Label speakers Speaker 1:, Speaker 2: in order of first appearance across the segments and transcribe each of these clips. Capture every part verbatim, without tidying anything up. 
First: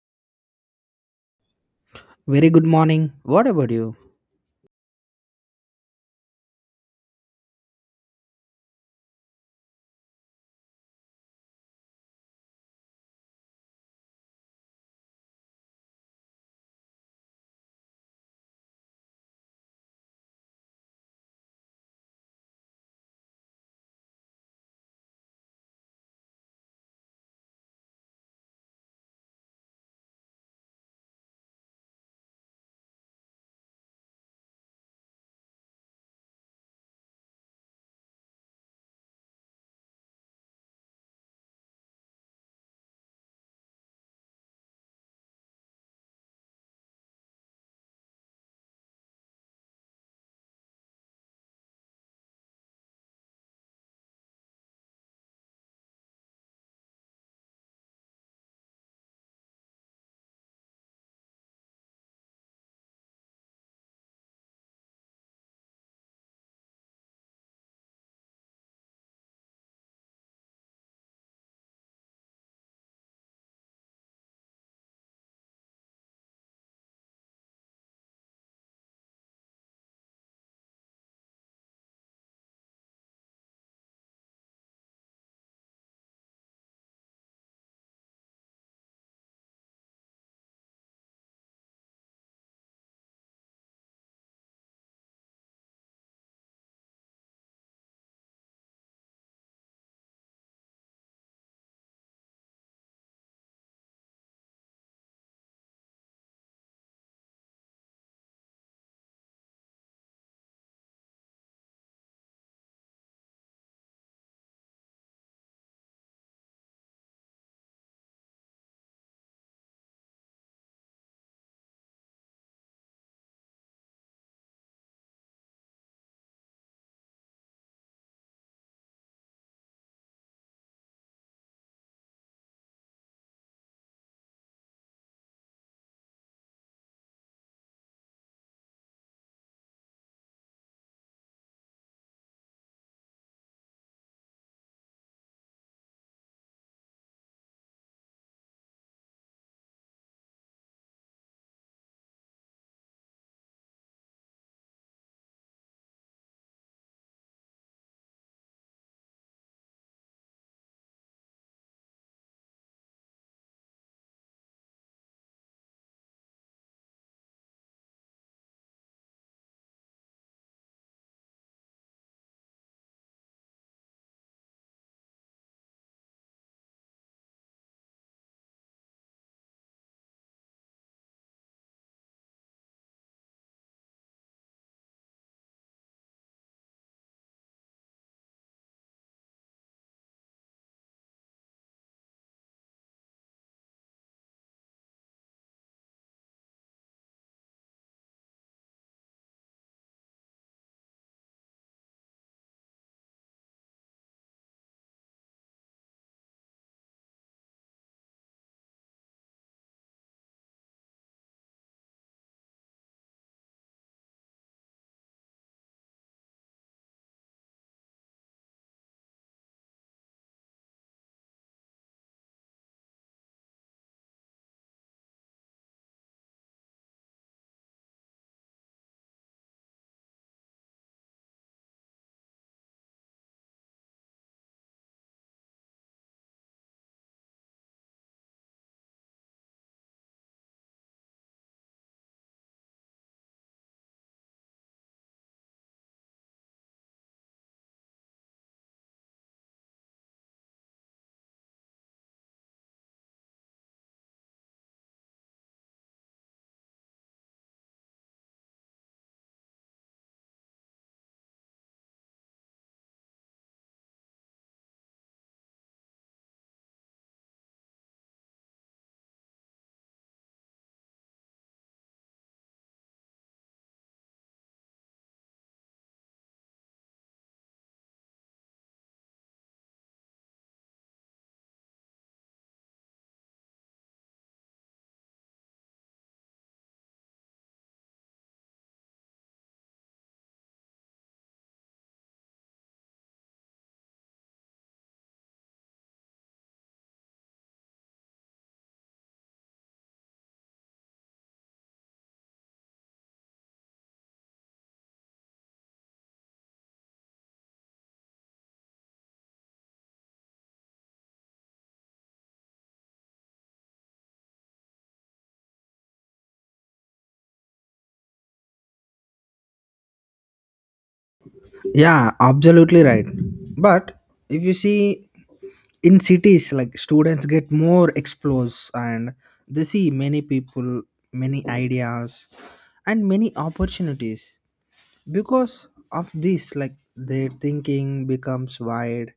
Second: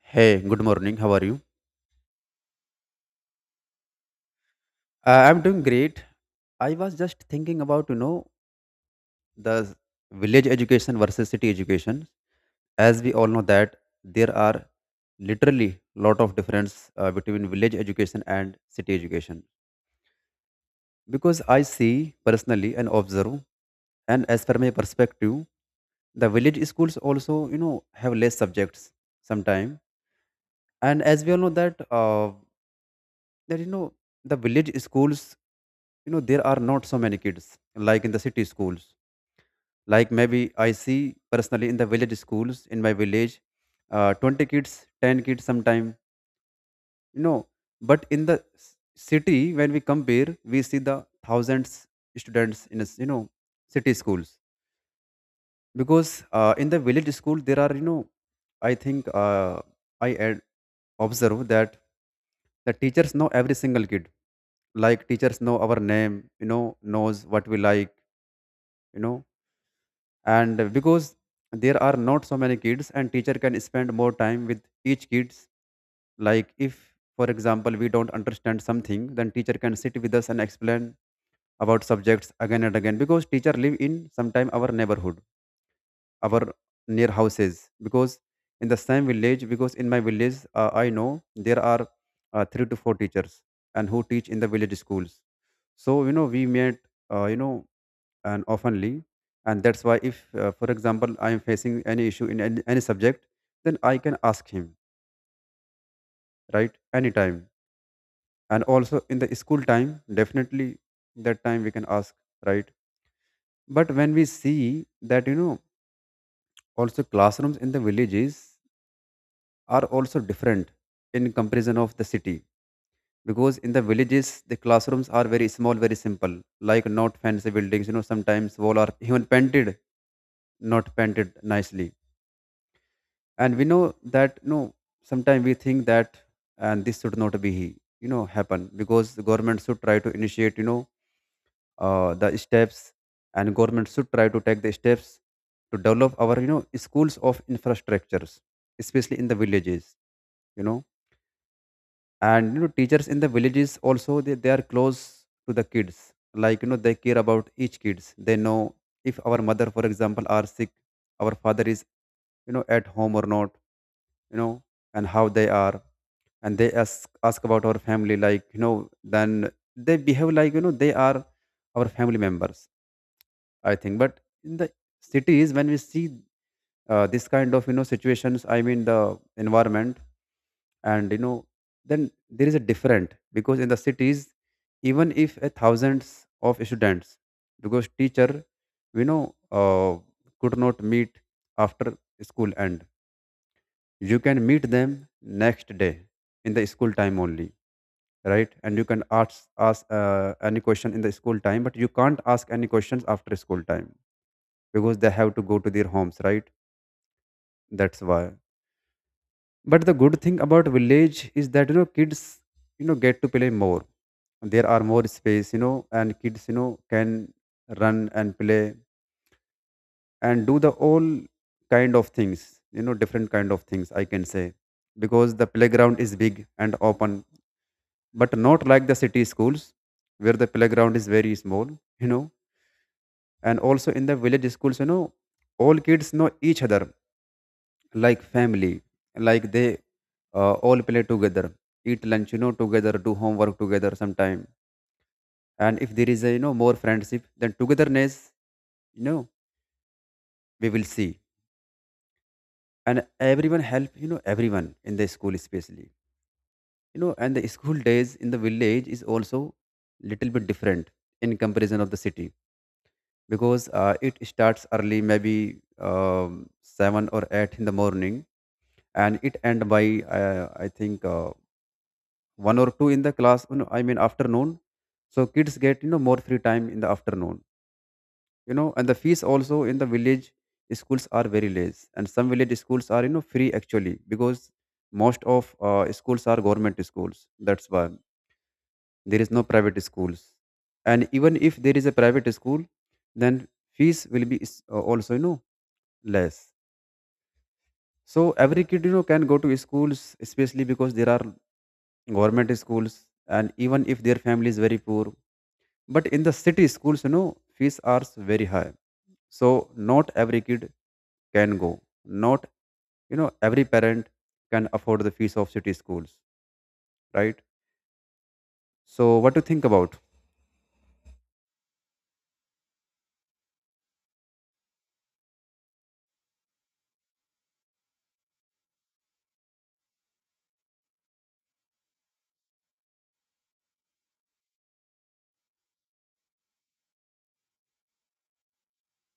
Speaker 1: Hey, good morning. How are you?
Speaker 2: Very good morning. What about you?
Speaker 1: Uh, I'm doing great. I was just thinking about, you know, the village education versus city education. As we all know that there are literally lot of difference uh, between village education and city education. Because I see personally and observe, and as per my perspective, the village schools also, you know, have less subjects sometime. And as we all know that uh, that you know the village schools you know there are not so many kids like in the city schools. Like maybe I see personally in the village schools in my village, uh, twenty kids, ten kids sometime, you know But in the s- city when we compare, we see the thousands students in a s- you know city schools. Because uh, in the village school there are you know I think uh, i ad- observe that the teachers know every single kid, like teachers know our name, you know, knows what we like, you know And because there are not so many kids, and teacher can spend more time with each kids, like if for example we don't understand something, then teacher can sit with us and explain about subjects again and again, because teacher live in sometime our neighborhood, our near houses, because in the same village. Because in my village, uh, I know there are uh, three to four teachers and who teach in the village schools. So you know we met uh, you know and oftenly. And that's why if uh, for example, I am facing any issue in any, any subject, then I can ask him, right, anytime. And also in the school time, definitely that time we can ask, right. But when we see that you know also classrooms in the villages are also different in comparison of the city. Because in the villages, the classrooms are very small, very simple, like not fancy buildings, you know Sometimes wall are even painted, not painted nicely. And we know that you know sometimes we think that, and this should not be you know happen, because the government should try to initiate you know uh, the steps, and government should try to take the steps to develop our you know schools of infrastructures, especially in the villages, you know And you know teachers in the villages also, they, they are close to the kids, like you know they care about each kids. They know if our mother for example are sick, our father is you know at home or not, you know and how they are. And they ask ask about our family, like you know then they behave like you know they are our family members, I think. But in the cities when we see, uh, this kind of you know situations, I mean the environment, and you know then there is a different, because in the cities, even if a thousands of students, because teacher you know uh, could not meet after school end. You can meet them next day in the school time only, right. And you can ask ask uh, any question in the school time, but you can't ask any questions after school time, because they have to go to their homes, right. That's why. But the good thing about village is that you know kids you know get to play more. There are more space, you know, and kids you know can run and play and do the all kind of things, you know, different kind of things I can say, because the playground is big and open, but not like the city schools where the playground is very small, you know And also in the village schools, you know, all kids know each other like family. Like they uh, all play together, eat lunch you know together, do homework together sometime. And if there is a you know more friendship then togetherness, you know, we will see. And everyone help you know everyone in the school, especially you know And the school days in the village is also little bit different in comparison of the city. Because uh, it starts early, maybe um, seven or eight in the morning, and it end by uh, I think uh, one or two in the class, you know, I mean afternoon. So kids get you know more free time in the afternoon, you know And the fees also in the village schools are very less, and some village schools are you know free actually, because most of uh, schools are government schools, that's why. There is no private schools. And even if there is a private school, then fees will be is- uh, also you know less. So every kid you know can go to schools, especially because there are government schools, and even if their family is very poor. But in the city schools you know fees are very high, so not every kid can go, not you know every parent can afford the fees of city schools, right. So what do you think about?
Speaker 2: Yeah, absolutely right. But if you see in cities, like, students get more exposed and they see many people, many ideas, and many opportunities. Because of this, like, their thinking becomes wide.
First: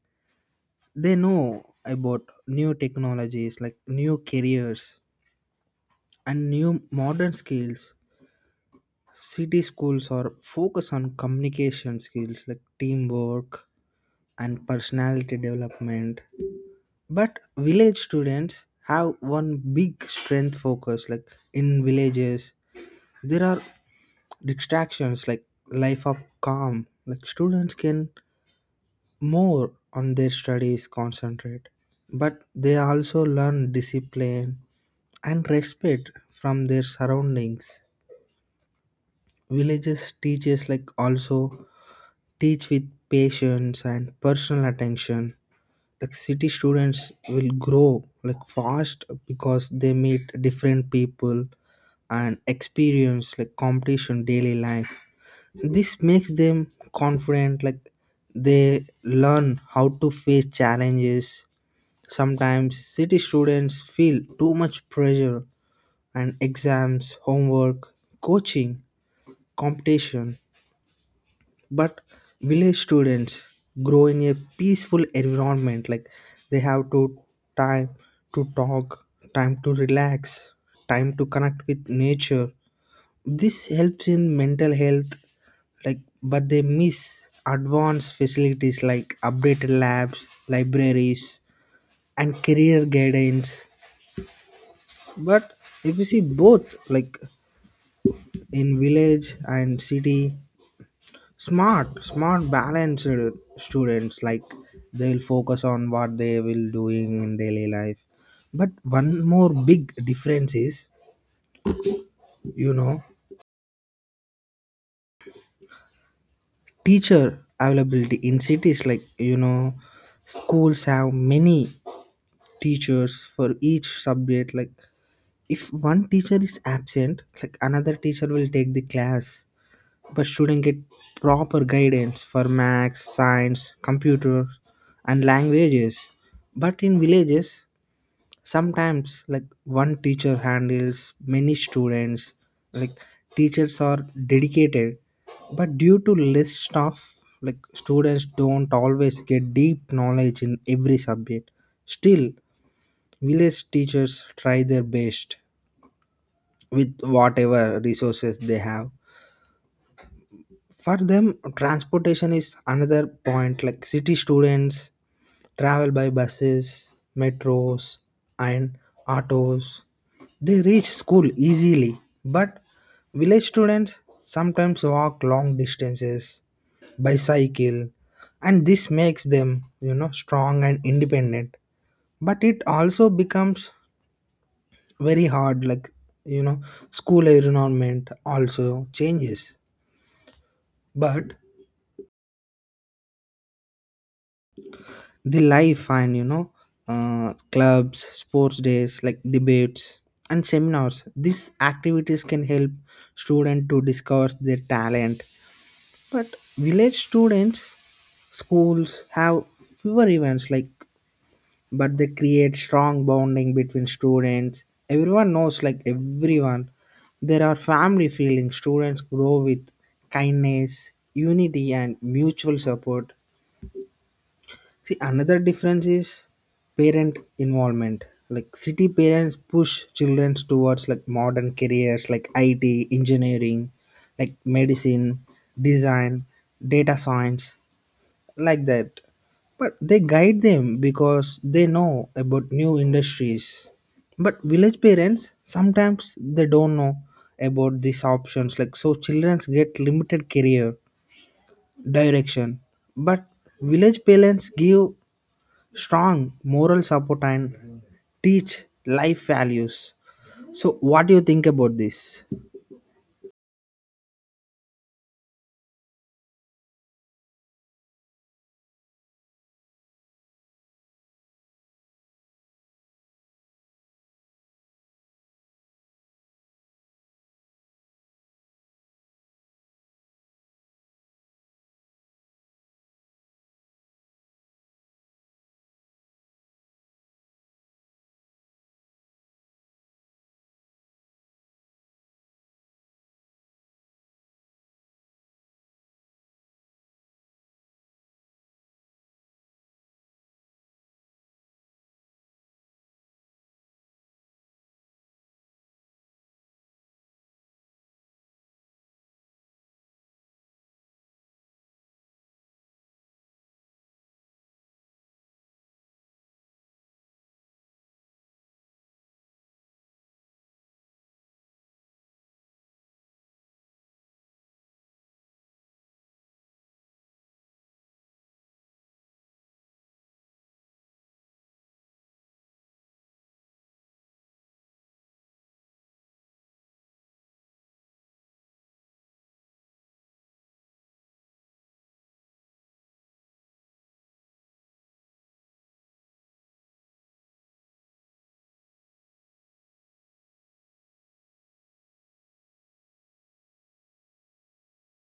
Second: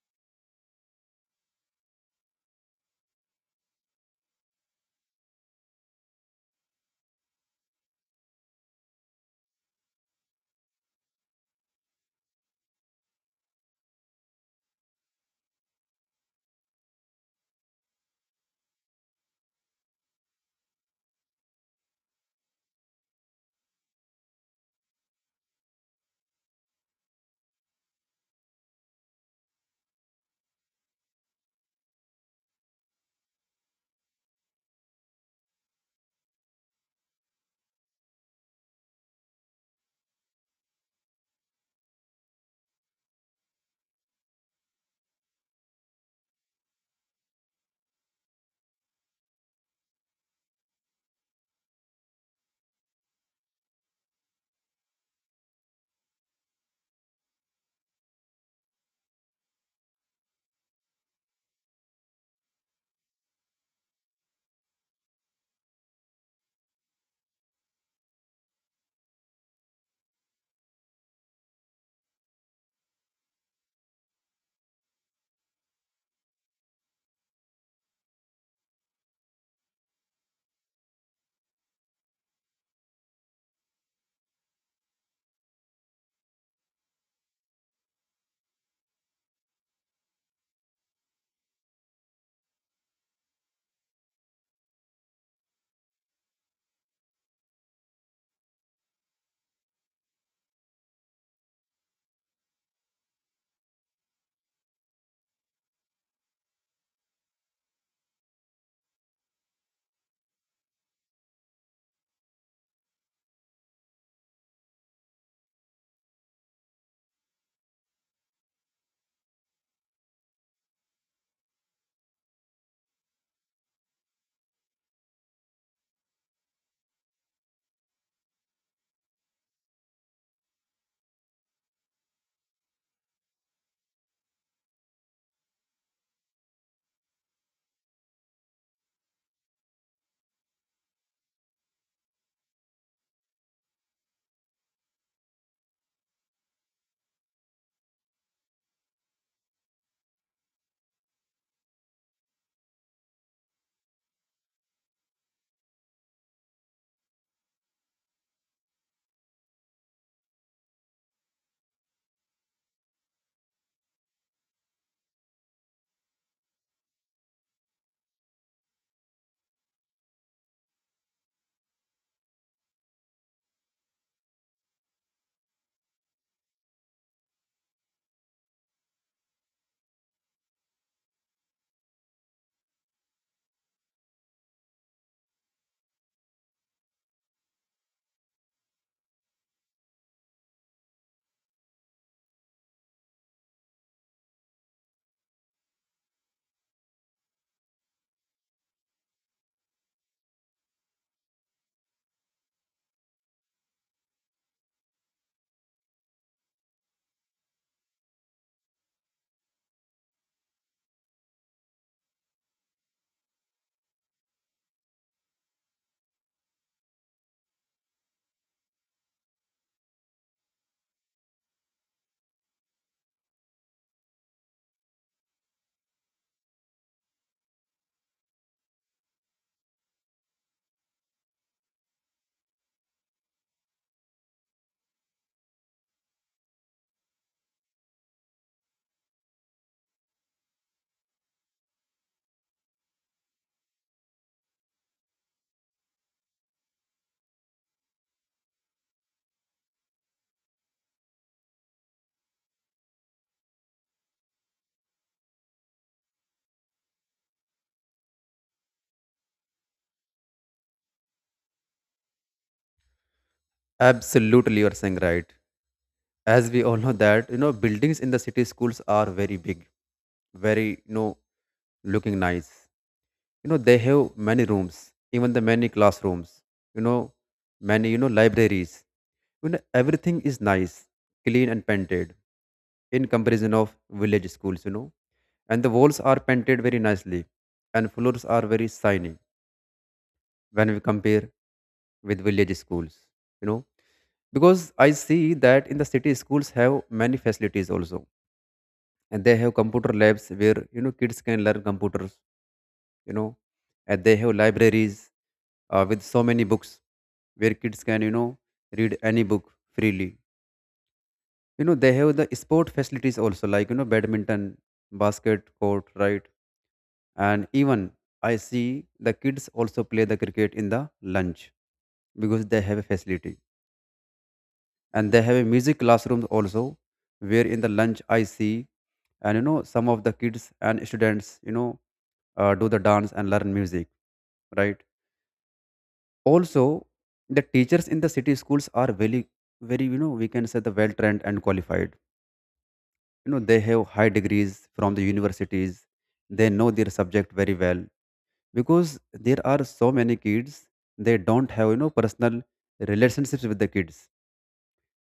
Speaker 2: They know about new technologies, like new careers, and new modern skills. City schools are focus on communication skills like teamwork and personality development. But village students have one big strength focus. Like in villages, there are distractions like life of calm. Like students can more on their studies concentrate, but they also learn discipline and respect from their surroundings. Villages teachers like also teach with patience and personal attention, like city students will grow like fast because they meet different people and experience like competition daily life. This makes them confident, like they learn how to face challenges. Sometimes city students feel too much pressure and exams, homework, coaching, competition. But village students grow in a peaceful environment, like they have to time to talk, time to relax, time to connect with nature. This helps in mental health. Like, but they miss advanced facilities like updated labs, libraries, and career guidance. But if you see both, like, in village and city, smart smart balanced students, like they'll focus on what they will doing in daily life. But one more big difference is, you know, teacher availability in cities. Like, you know, schools have many teachers for each subject. Like if one teacher is absent, like another teacher will take the class. But shouldn't get proper guidance for maths, science, computer, and languages. But in villages, sometimes like one teacher handles many students. Like teachers are dedicated, but due to less staff, like students don't always get deep knowledge in every subject. Still, village teachers try their best with whatever resources they have. For them, transportation is another point. Like city students travel by buses, metros, and autos. They reach school easily. But village students sometimes walk long distances, bicycle, and this makes them, you know, strong and independent, but it also becomes very hard. Like, you know, school environment also changes. But the life and, you know, uh, clubs, sports days like debates and seminars, these activities can help students to discover their talent. But village students schools have fewer events. Like, but they create strong bonding between students. Everyone knows like everyone, there are family feelings. Students grow with kindness, unity, and mutual support. See, another difference is parent involvement. Like city parents push children towards like modern careers like I T, engineering, like medicine, design, data science, like that. But they guide them because they know about new industries. But village parents sometimes they don't know about these options. Like, so children get limited career direction. But village parents give strong moral support and teach life values. So what do you think about this?
Speaker 1: Absolutely, you're saying right. As we all know that you know buildings in the city schools are very big, very you know looking nice. You know they have many rooms, even the many classrooms, you know, many you know libraries, you know, everything is nice, clean and painted in comparison of village schools, you know And the walls are painted very nicely, and floors are very shiny when we compare with village schools, you know Because I see that in the city schools have many facilities also, and they have computer labs where you know kids can learn computers, you know And they have libraries uh, with so many books where kids can you know read any book freely, you know They have the sport facilities also, like you know badminton, basket court, right. And even I see the kids also play the cricket in the lunch because they have a facility. And they have a music classroom also where in the lunch I see, and you know some of the kids and students you know uh, do the dance and learn music, right. Also, the teachers in the city schools are very, very, you know, we can say, the well trained and qualified, you know They have high degrees from the universities. They know their subject very well. Because there are so many kids, they don't have you know personal relationships with the kids.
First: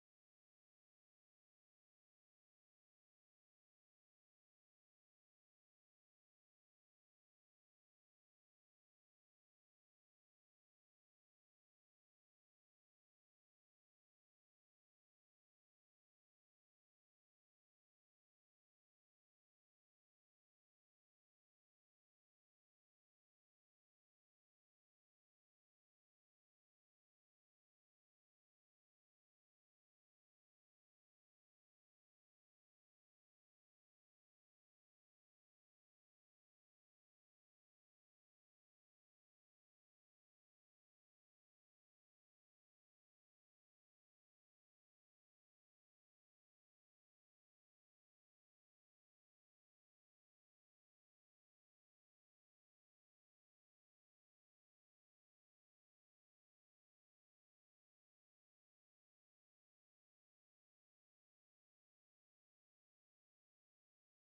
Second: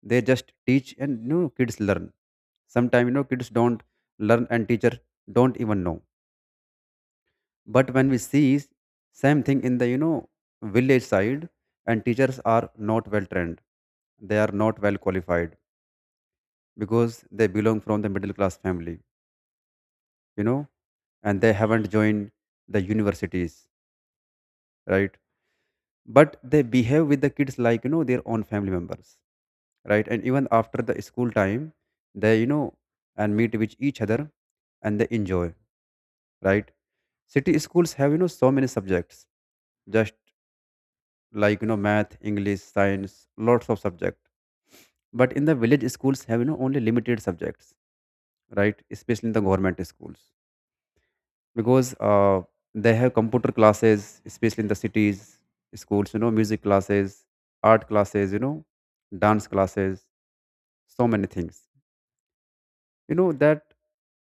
Speaker 1: They just teach, and you know kids learn. Sometimes you know kids don't learn and teacher don't even know. But when we see same thing in the you know village side, and teachers are not well trained, they are not well qualified, because they belong from the middle class family, you know, and they haven't joined the universities, right. But they behave with the kids like you know their own family members, right. And even after the school time they you know and meet with each other and they enjoy, right. City schools have you know so many subjects, just like you know math, English, science, lots of subjects. But in the village schools have you know only limited subjects, right, especially in the government schools. Because uh, they have computer classes, especially in the cities, schools, you know, music classes, art classes, you know, dance classes, so many things. You know that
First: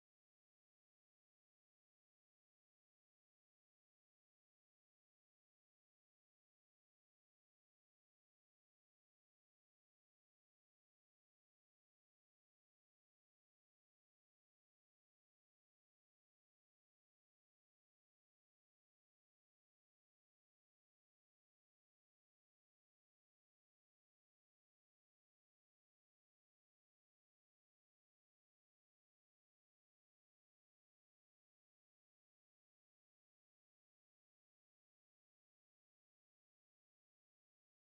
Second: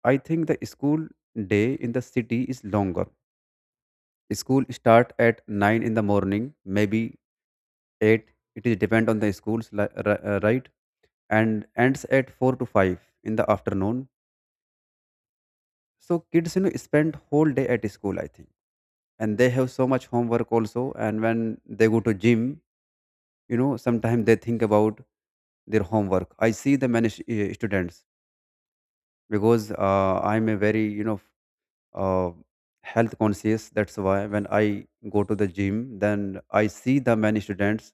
Speaker 1: I think the school day in the city is longer. School start at nine in the morning, maybe eight. It is depend on the schools, li- ri- uh, right? And ends at four to five in the afternoon. So kids, you know, spend whole day at school, I think. And they have so much homework also. And when they go to gym, you know, sometimes they think about their homework. I see the many sh- uh, students because uh, I'm a very, you know, uh, health conscious. That's why when I go to the gym, then I see the many students,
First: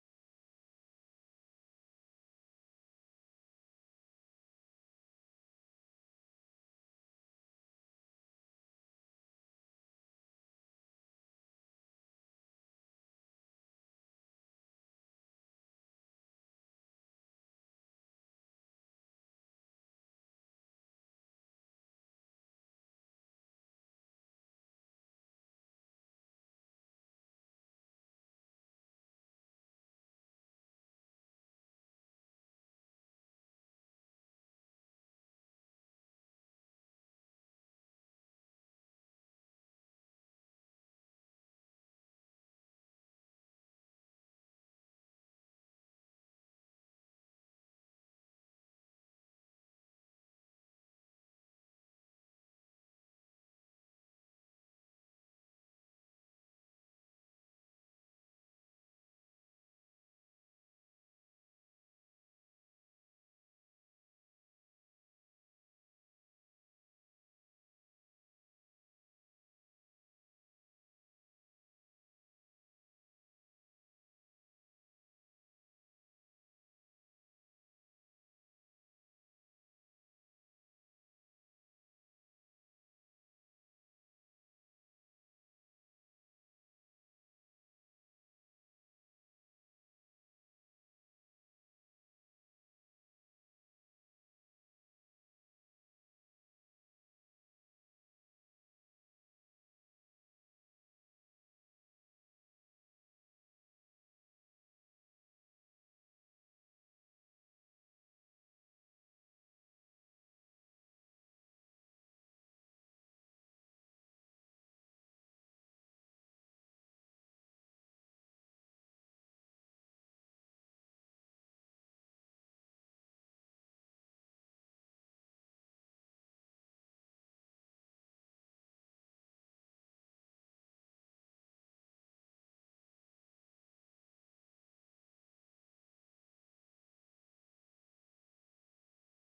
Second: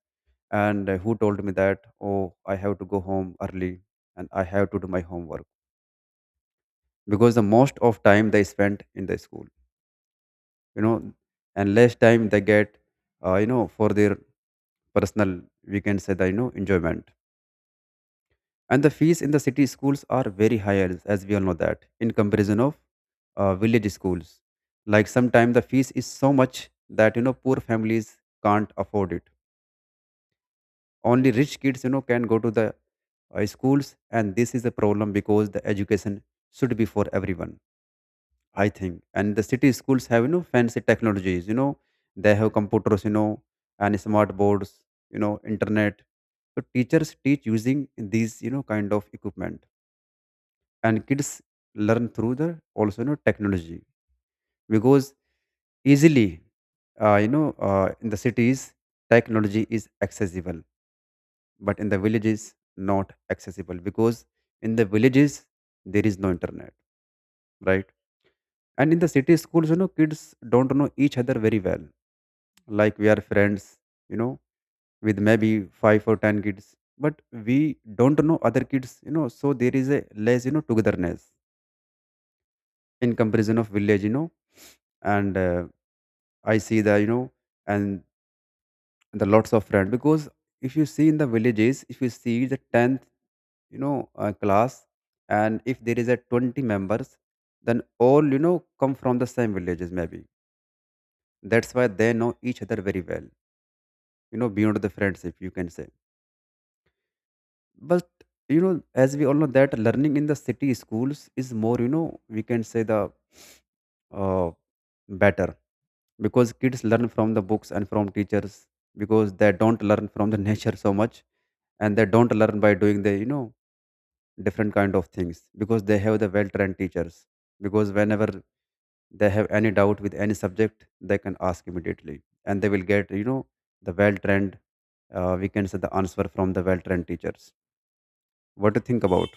Speaker 1: and uh, who told me that, oh, I have to go home early and I have to do my homework. Because the most of time they spent in the school, you know, and less time they get uh, you know for their personal, we can say that, you know, enjoyment. And the fees in the city schools are very high, as, as we all know that, in comparison of uh, village schools, like sometimes the fees is so much that you know poor families can't afford it. Only rich kids you know can go to the uh, schools, and this is a problem, because the education should be for everyone, I think. And the city schools have, you know, fancy technologies, you know, They have computers, you know, and smart boards, you know, internet. So teachers teach using these, you know, kind of equipment. And kids learn through the also, you know, technology. Because easily, uh, you know, uh, in the cities, technology is accessible, but in the villages, not accessible because in the villages, there is no internet, right? And in the city schools, you know, kids don't know each other very well, like we are friends you know with maybe five or ten kids, but we don't know other kids, you know so there is a less you know togetherness in comparison of village you know And uh, I see the you know and the lots of friends, because if you see in the villages, if you see the tenth, you know uh, class, and if there is a twenty members, then all you know come from the same villages maybe. That's why they know each other very well you know beyond the friendship, you can say. But you know, as we all know, that learning in the city schools is more, you know, we can say, the uh, better, because kids learn from the books and from teachers, because they don't learn from the nature so much, and they don't learn by doing the you know different kind of things, because they have the well trained teachers. Because whenever they have any doubt with any subject, they can ask immediately, and they will get, you know the well trained, uh, we can say, the answer from the well trained teachers. What do you think about?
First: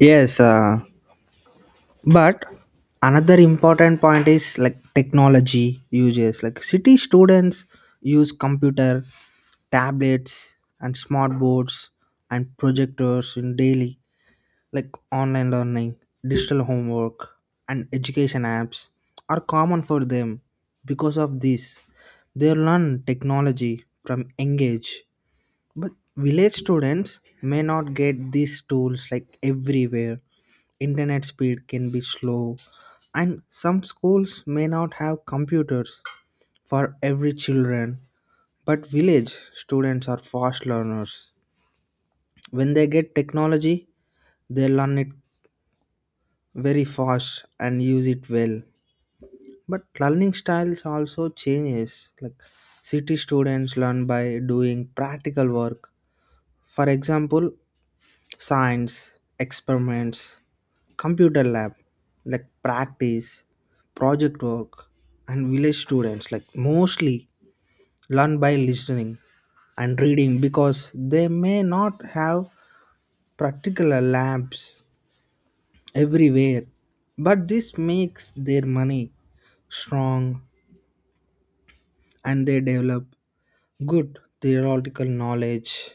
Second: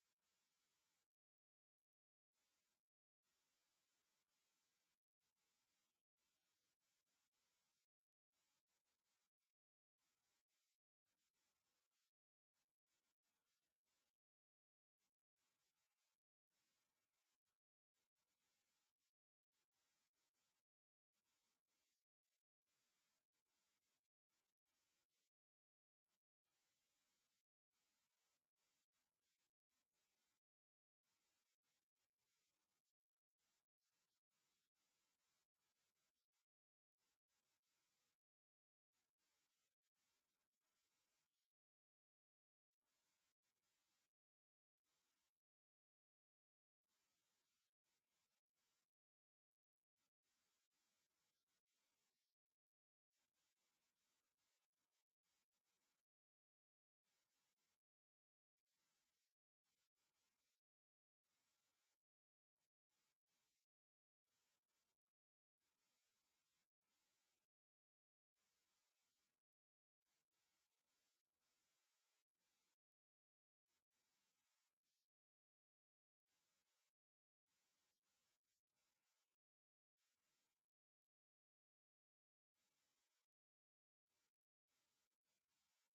Speaker 2: Yes. Uh, but another important point is like technology uses. Like city students use computer, tablets, and smart boards and projectors in daily. Like online learning, digital homework, and education apps are common for them. Because of this, they learn technology from young age. But village students may not get these tools like everywhere. Internet speed can be slow, and some schools may not have computers for every children. But village students are fast learners. When they get technology, they learn it very fast and use it well. But learning styles also changes. Like city students learn by doing practical work, for example, science experiments, computer lab like practice, project work. And village students like mostly learn by listening and reading because they may not have particular labs everywhere. But this makes their money strong, and they develop good theoretical knowledge.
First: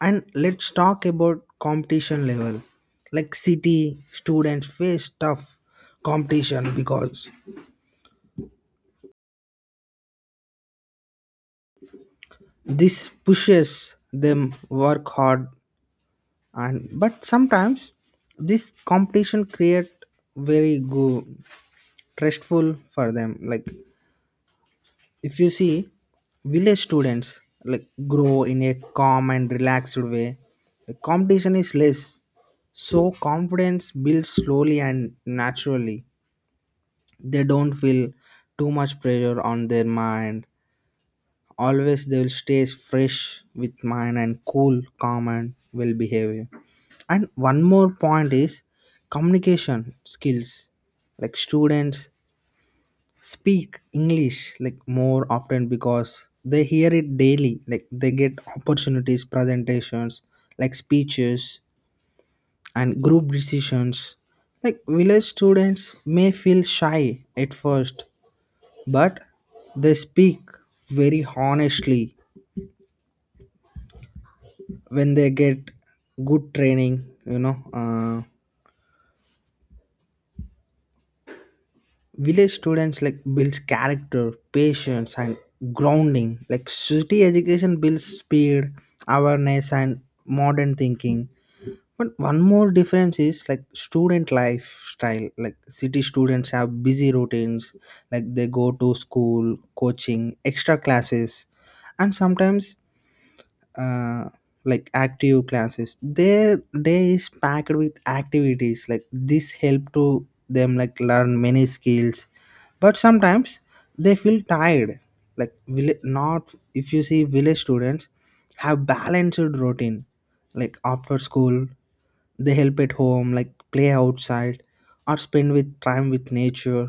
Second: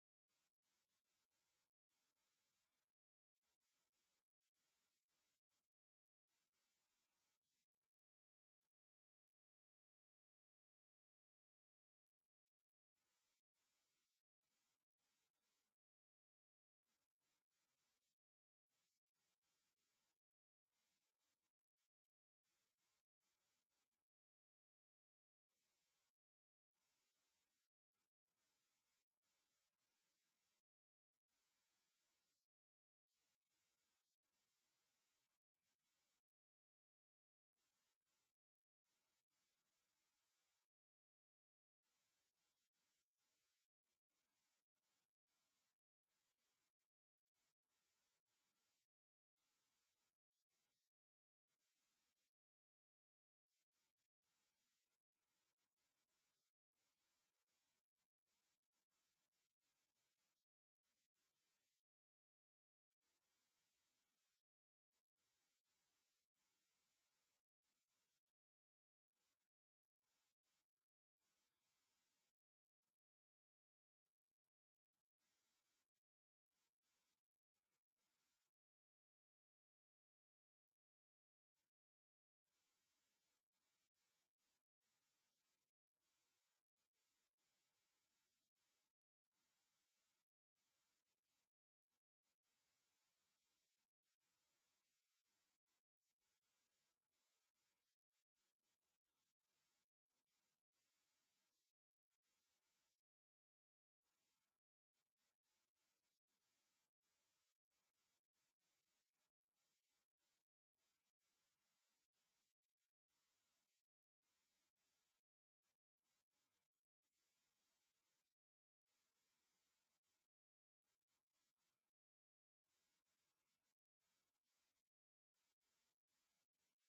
Speaker 2: And let's talk about competition level. Like city students face tough competition because this pushes them work hard and but sometimes this competition create very go stressful for them. Like if you see, village students like grow in a calm and relaxed way. The competition is less, so confidence builds slowly and naturally. They don't feel too much pressure on their mind. Always they will stay fresh with mind and cool, calm, and well behavior. And one more point is communication skills, like students speak English like more often because they hear it daily. Like they get opportunities, presentations, like speeches and group decisions. Like village students may feel shy at first, but they speak very honestly when they get good training, you know. Uh, village students like builds character, patience, and grounding. Like city education builds speed, awareness, and modern thinking. But one more difference is like student lifestyle. Like city students have busy routines. Like they go to school, coaching, extra classes, and sometimes uh, like active classes, their day is packed with activities. Like this help to them like learn many skills, but sometimes they feel tired like will not. If you see, village students have balanced routine. Like after school, they help at home, like play outside or spend with time with nature.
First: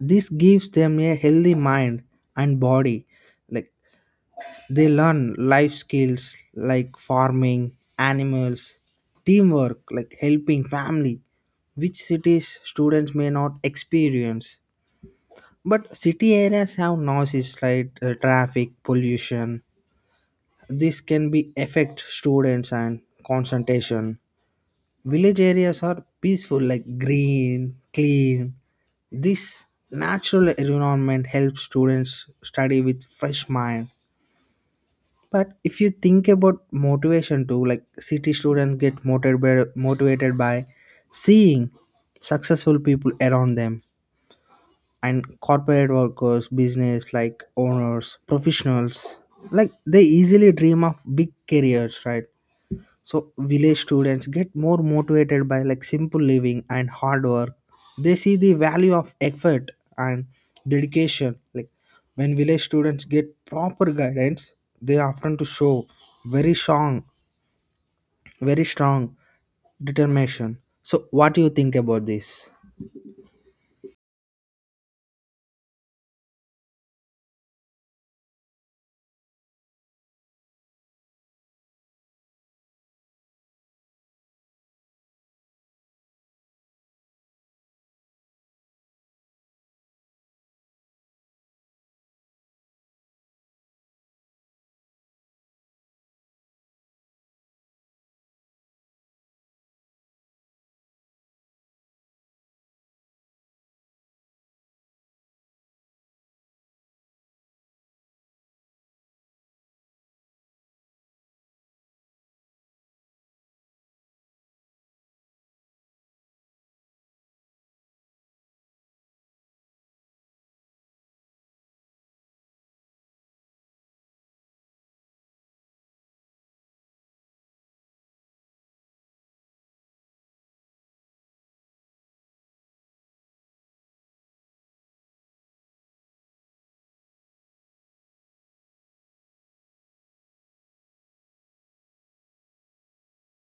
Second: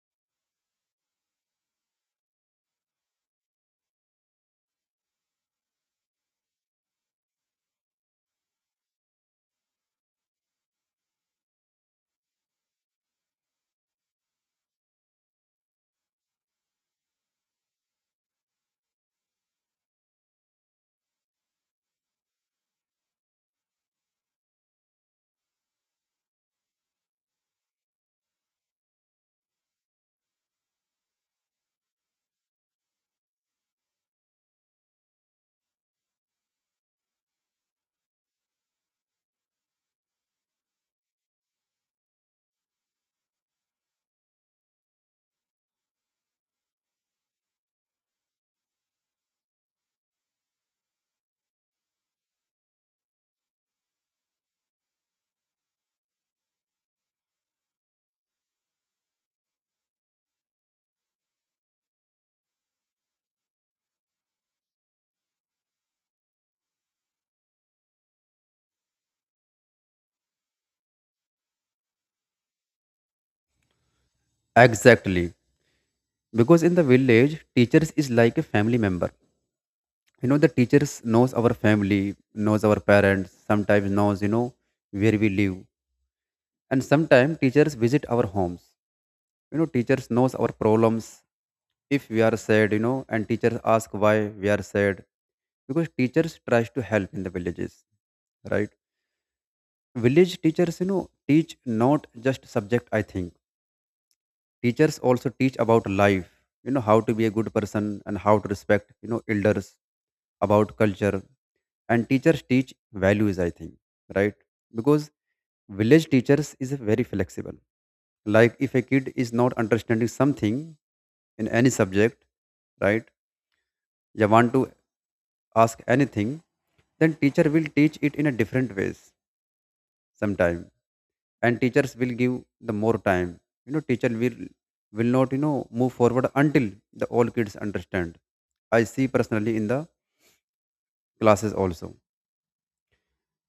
Speaker 2: This gives them a healthy mind and body. Like they learn life skills like farming, animals, teamwork, like helping family, which cities students may not experience. But city areas have noises like uh, traffic, pollution. This can be affect students and concentration. Village areas are peaceful, like green, clean. This natural environment helps students study with fresh mind. But if you think about motivation too, like city students get motivated by, motivated by seeing successful people around them and corporate workers, business like owners, professionals, like they easily dream of big careers, right? So village students get more motivated by like simple living and hard work. They see the value of effort and dedication. Like when village students get proper guidance, they often to show very strong, very strong determination. So what do you think about this?
Speaker 1: Exactly, because in the village, teachers is like a family member you know The teachers knows our family, knows our parents, sometimes knows you know where we live, and sometimes teachers visit our homes you know Teachers knows our problems. If we are sad, you know and teachers ask why we are sad, because teachers tries to help in the villages, right? Village teachers you know teach not just subject, I think. Teachers also teach about life, you know, how to be a good person, and how to respect, you know, elders, about culture. And teachers teach values, I think, right? Because village teachers is very flexible. Like if a kid is not understanding something in any subject, right? You want to ask anything, then teacher will teach it in a different ways sometime, and teachers will give the more time. You know teacher will will not you know move forward until the all kids understand. I see personally in the classes also, you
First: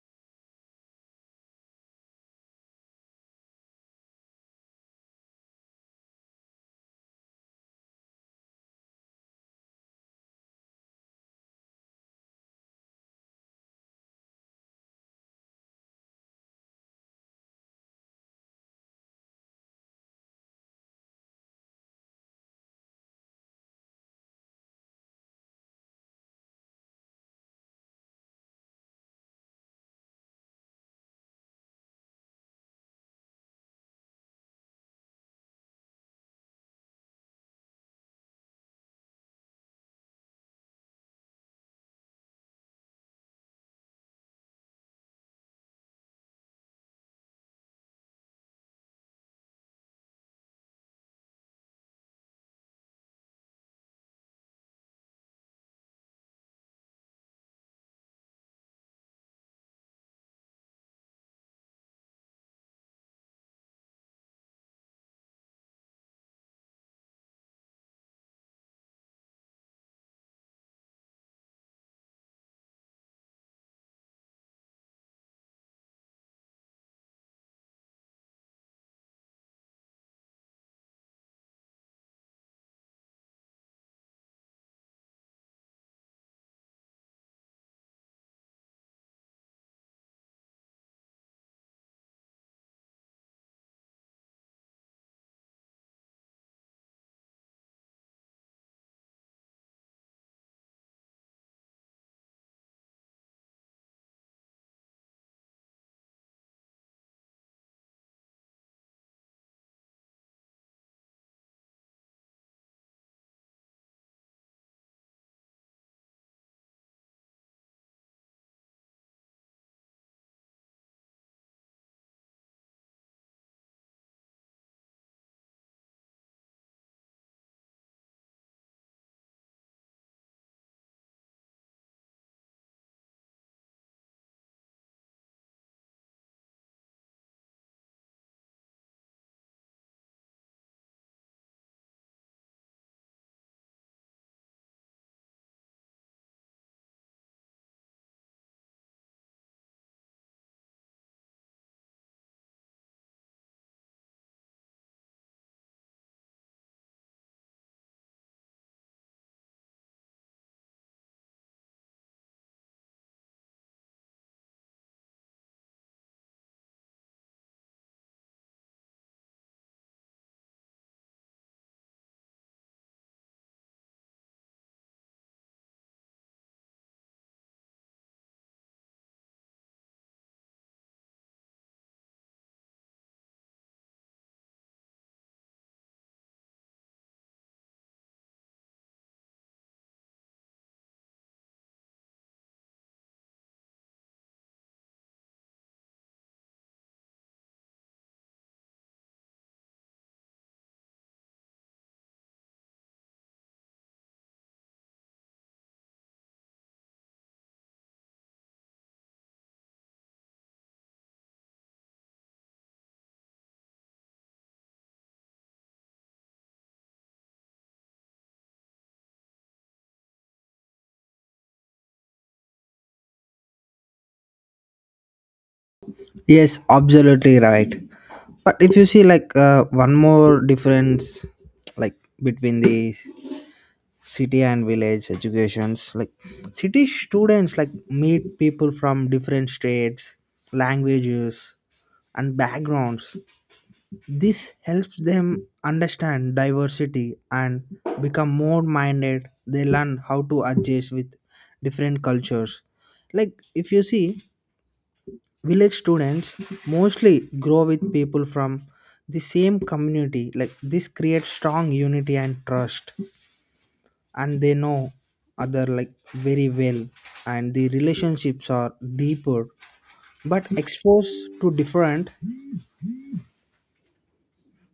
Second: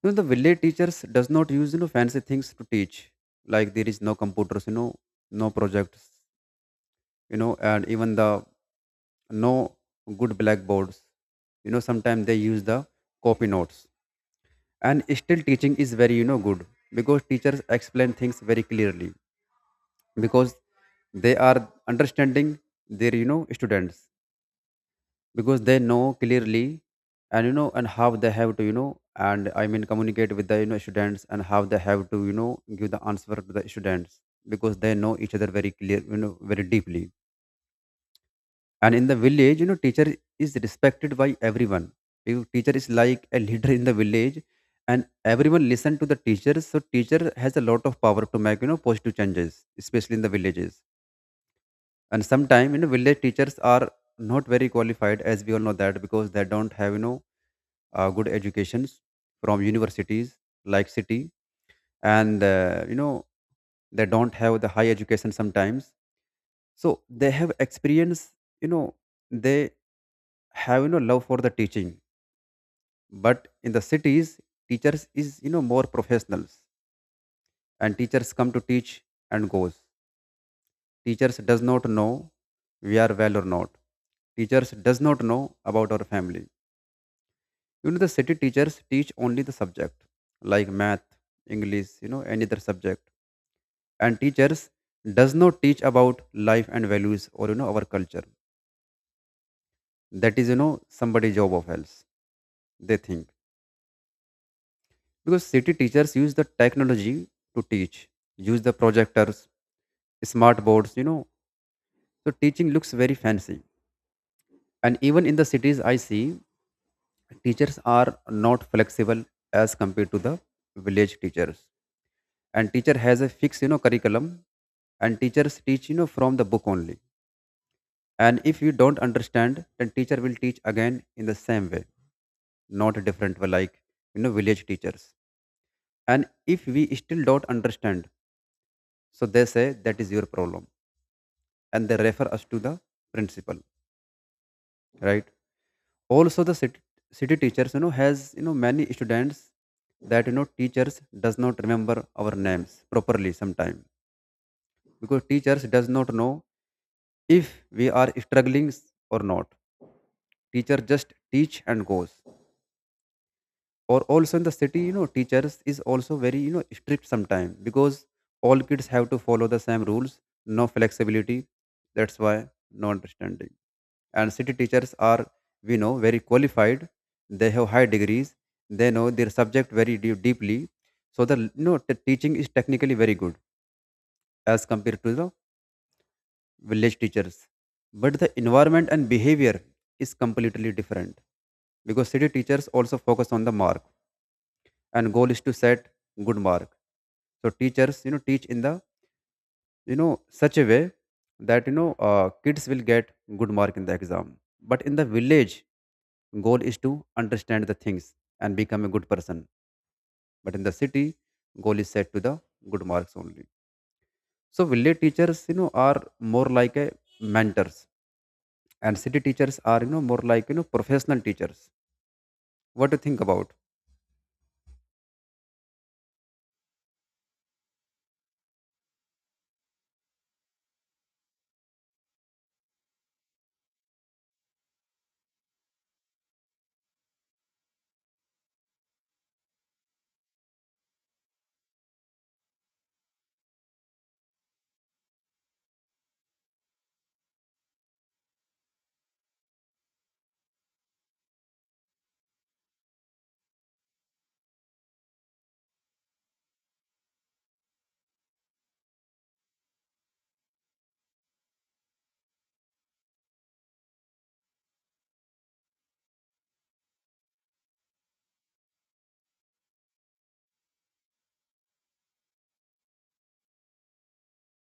Speaker 1: know the village teachers does not use you know fancy things to teach, like there is no computers, you know no projects, you know and even the no good blackboards. You know sometimes they use the copy notes, and still teaching is very you know good, because teachers explain things very clearly, because they are understanding their you know students, because they know clearly, and you know and how they have to, you know and I mean communicate with the, you know students, and how they have to, you know give the answer to the students, because they know each other very clear, you know very deeply. And in the village, you know teacher is respected by everyone. You- teacher is like a leader in the village, and everyone listen to the teacher. So teacher has a lot of power to make, you know positive changes, especially in the villages. And sometimes, you know village teachers are not very qualified, as we all know that, because they don't have, you know uh, good educations from universities like city. And uh, you know they don't have the high education sometimes. So they have experience, you know they have you know love for the teaching. But in the cities, teachers is you know more professionals, and teachers come to teach and goes. Teachers does not know we are well or not, teachers does not know about our family. You know, the city teachers teach only the subject, like math, English, you know, any other subject. And teachers does not teach about life and values, or you know our culture. That is, you know, somebody job of else, they think. Because city teachers use the technology to teach, use the projectors, smart boards, you know. So teaching looks very fancy. And even in the cities I see, teachers are not flexible as compared to the village teachers, and teacher has a fixed you know curriculum, and teachers teach, you know from the book only. And if you don't understand, then teacher will teach again in the same way, not different way, like you know village teachers. And if we still don't understand, so they say that is your problem, and they refer us to the principal, right? Also the city, city teachers you know has you know many students, that you know teachers does not remember our names properly sometime, because teachers does not know if we are struggling or not. Teacher just teach and goes. Or also in the city, you know teachers is also very you know strict sometimes, because all kids have to follow the same rules, no flexibility, that's why no understanding. And city teachers are, we know, very qualified, they have high degrees, they know their subject very deep, deeply So the you know the teaching is technically very good as compared to the village teachers, but the environment and behavior is completely different, because city teachers also focus on the mark, and goal is to set good mark. So teachers you know teach in the, you know such a way that, you know uh, kids will get good mark in the exam. But in the village, goal is to understand the things and become a good person. But in the city, goal is set to the good marks only. So village teachers you know are more like a mentors, and city teachers are you know more like you know professional teachers. What do you think about?
Speaker 2: Yes, absolutely right. But if you see like uh, one more difference, like between the city and village educations, like city students like meet people from different states, languages, and backgrounds. This helps them understand diversity and become more minded. They learn how to adjust with different cultures. Like if you see, village students mostly grow with people from the same community. Like this creates strong unity and trust, and they know other like very well, and the relationships are deeper. But exposed to different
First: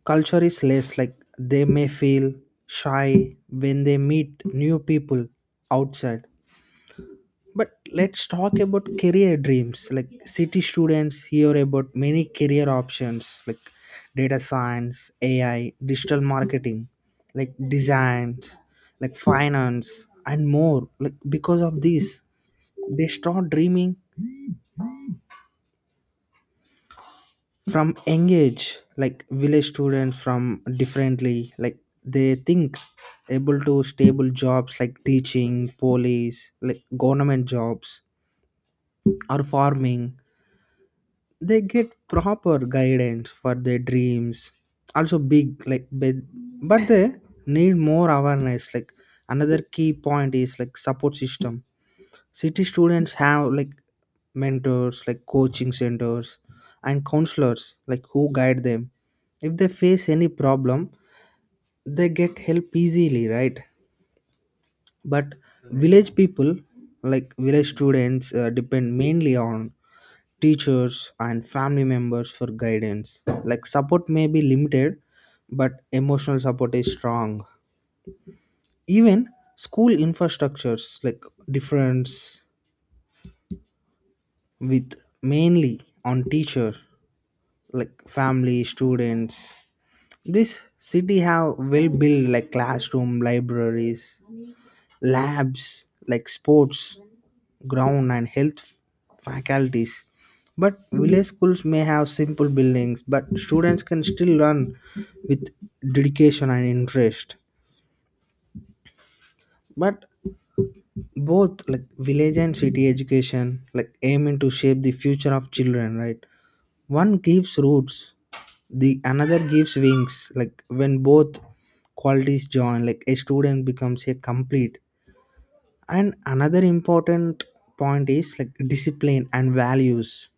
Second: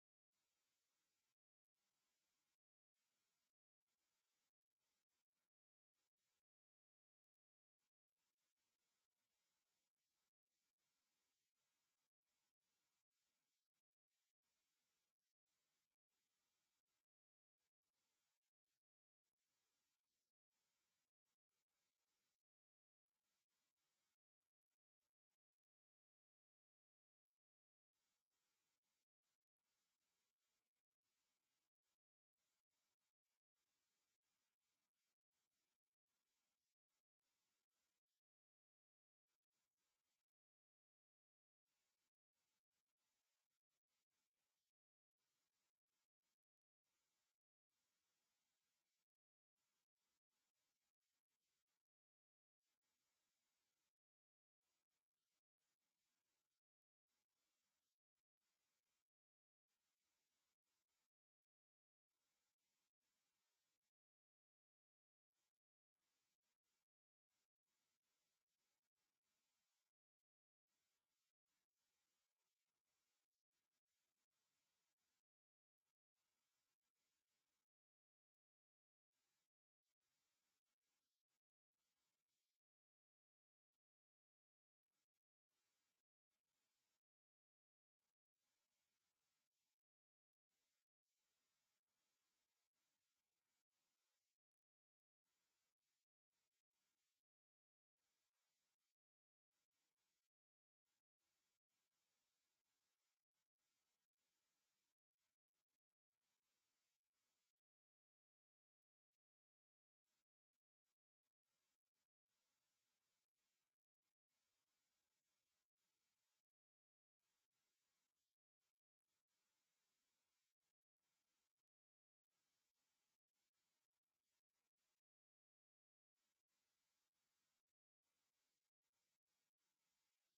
Speaker 2: culture is less. Like they may feel shy when they meet new people outside. But let's talk about career dreams. Like city students hear about many career options like data science, A I, digital marketing, like designs, like finance, and more. Like because of this, they start dreaming from young age. Like village students from differently, like they think able to stable jobs like teaching, police, like government jobs or farming. They get proper guidance for their dreams also big, like but, but they need more awareness. Like another key point is like support system. City students have like mentors, like coaching centers, and counselors like who guide them. If they face any problem, they get help easily, right? But village people, like village students, uh, depend mainly on teachers and family members for guidance. Like support may be limited, but emotional support is strong. Even school infrastructures like difference with mainly on teacher like family students, this city have well built like classroom, libraries, labs, like sports ground and health faculties. But village schools may have simple buildings, but students can still learn with dedication and interest. But both, like village and city education, like aiming to shape the future of children, right? One gives roots, the another gives wings. Like when both qualities join, like a student becomes a complete. And another important point is like discipline and values.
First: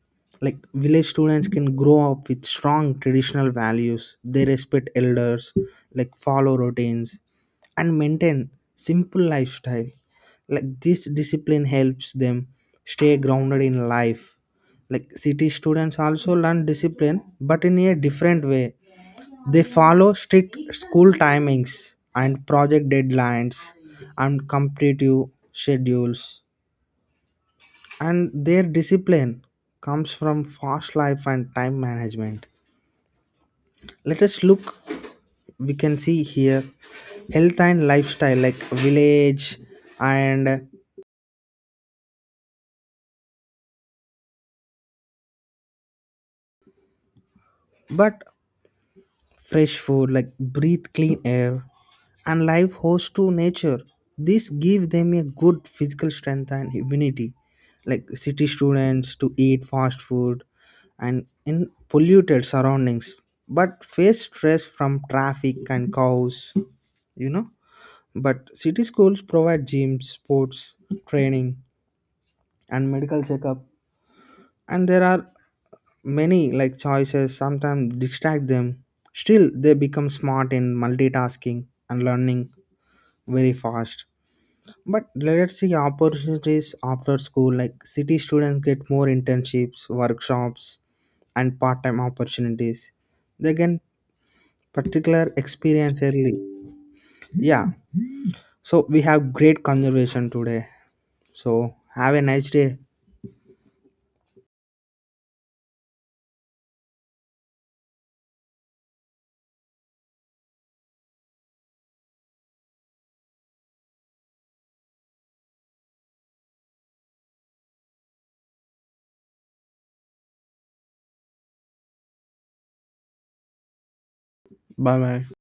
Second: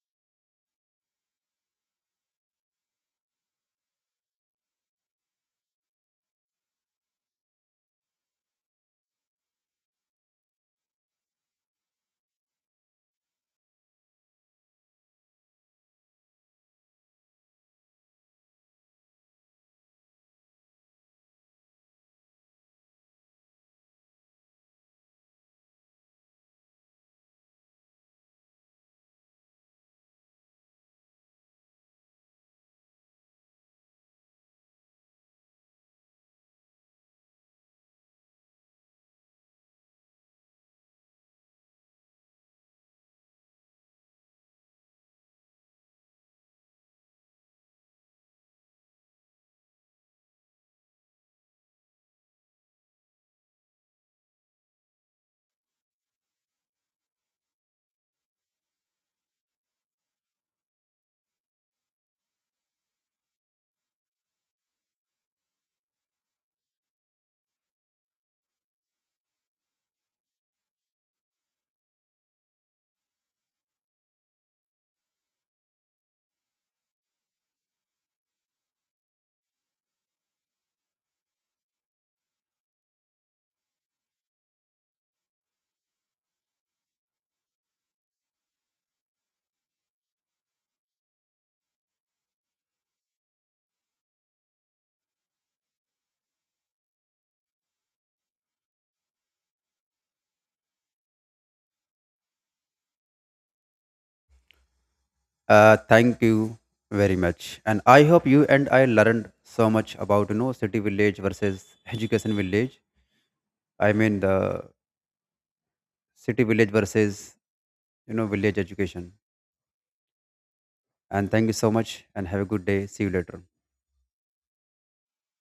Speaker 2: Like village students can grow up with strong traditional values. They respect elders, like follow routines and maintain simple lifestyle. Like this discipline helps them stay grounded in life. Like city students also learn discipline but in a different way. They follow strict school timings and project deadlines and competitive schedules. And their discipline comes from fast life and time management. Let us look, we can see here, health and lifestyle like village and but fresh food, like breathe clean air and live host to nature. This give them a good physical strength and immunity. Like city students to eat fast food and in polluted surroundings, but face stress from traffic and cows, you know. But city schools provide gyms, sports training, and medical checkup, and there are many like choices sometimes distract them. Still, they become smart in multitasking and learning very fast. But let's see opportunities after school. Like city students get more internships, workshops, and part-time opportunities. They get particular experience early. Yeah. So we have great conversation today, so have a nice day.
Speaker 1: uh, Thank you very much, and I hope you and I learned so much about, you know city village versus education village. I mean, the city village versus, you know village education. And thank you so much, and have a good day. See you later.
Speaker 2: Bye bye.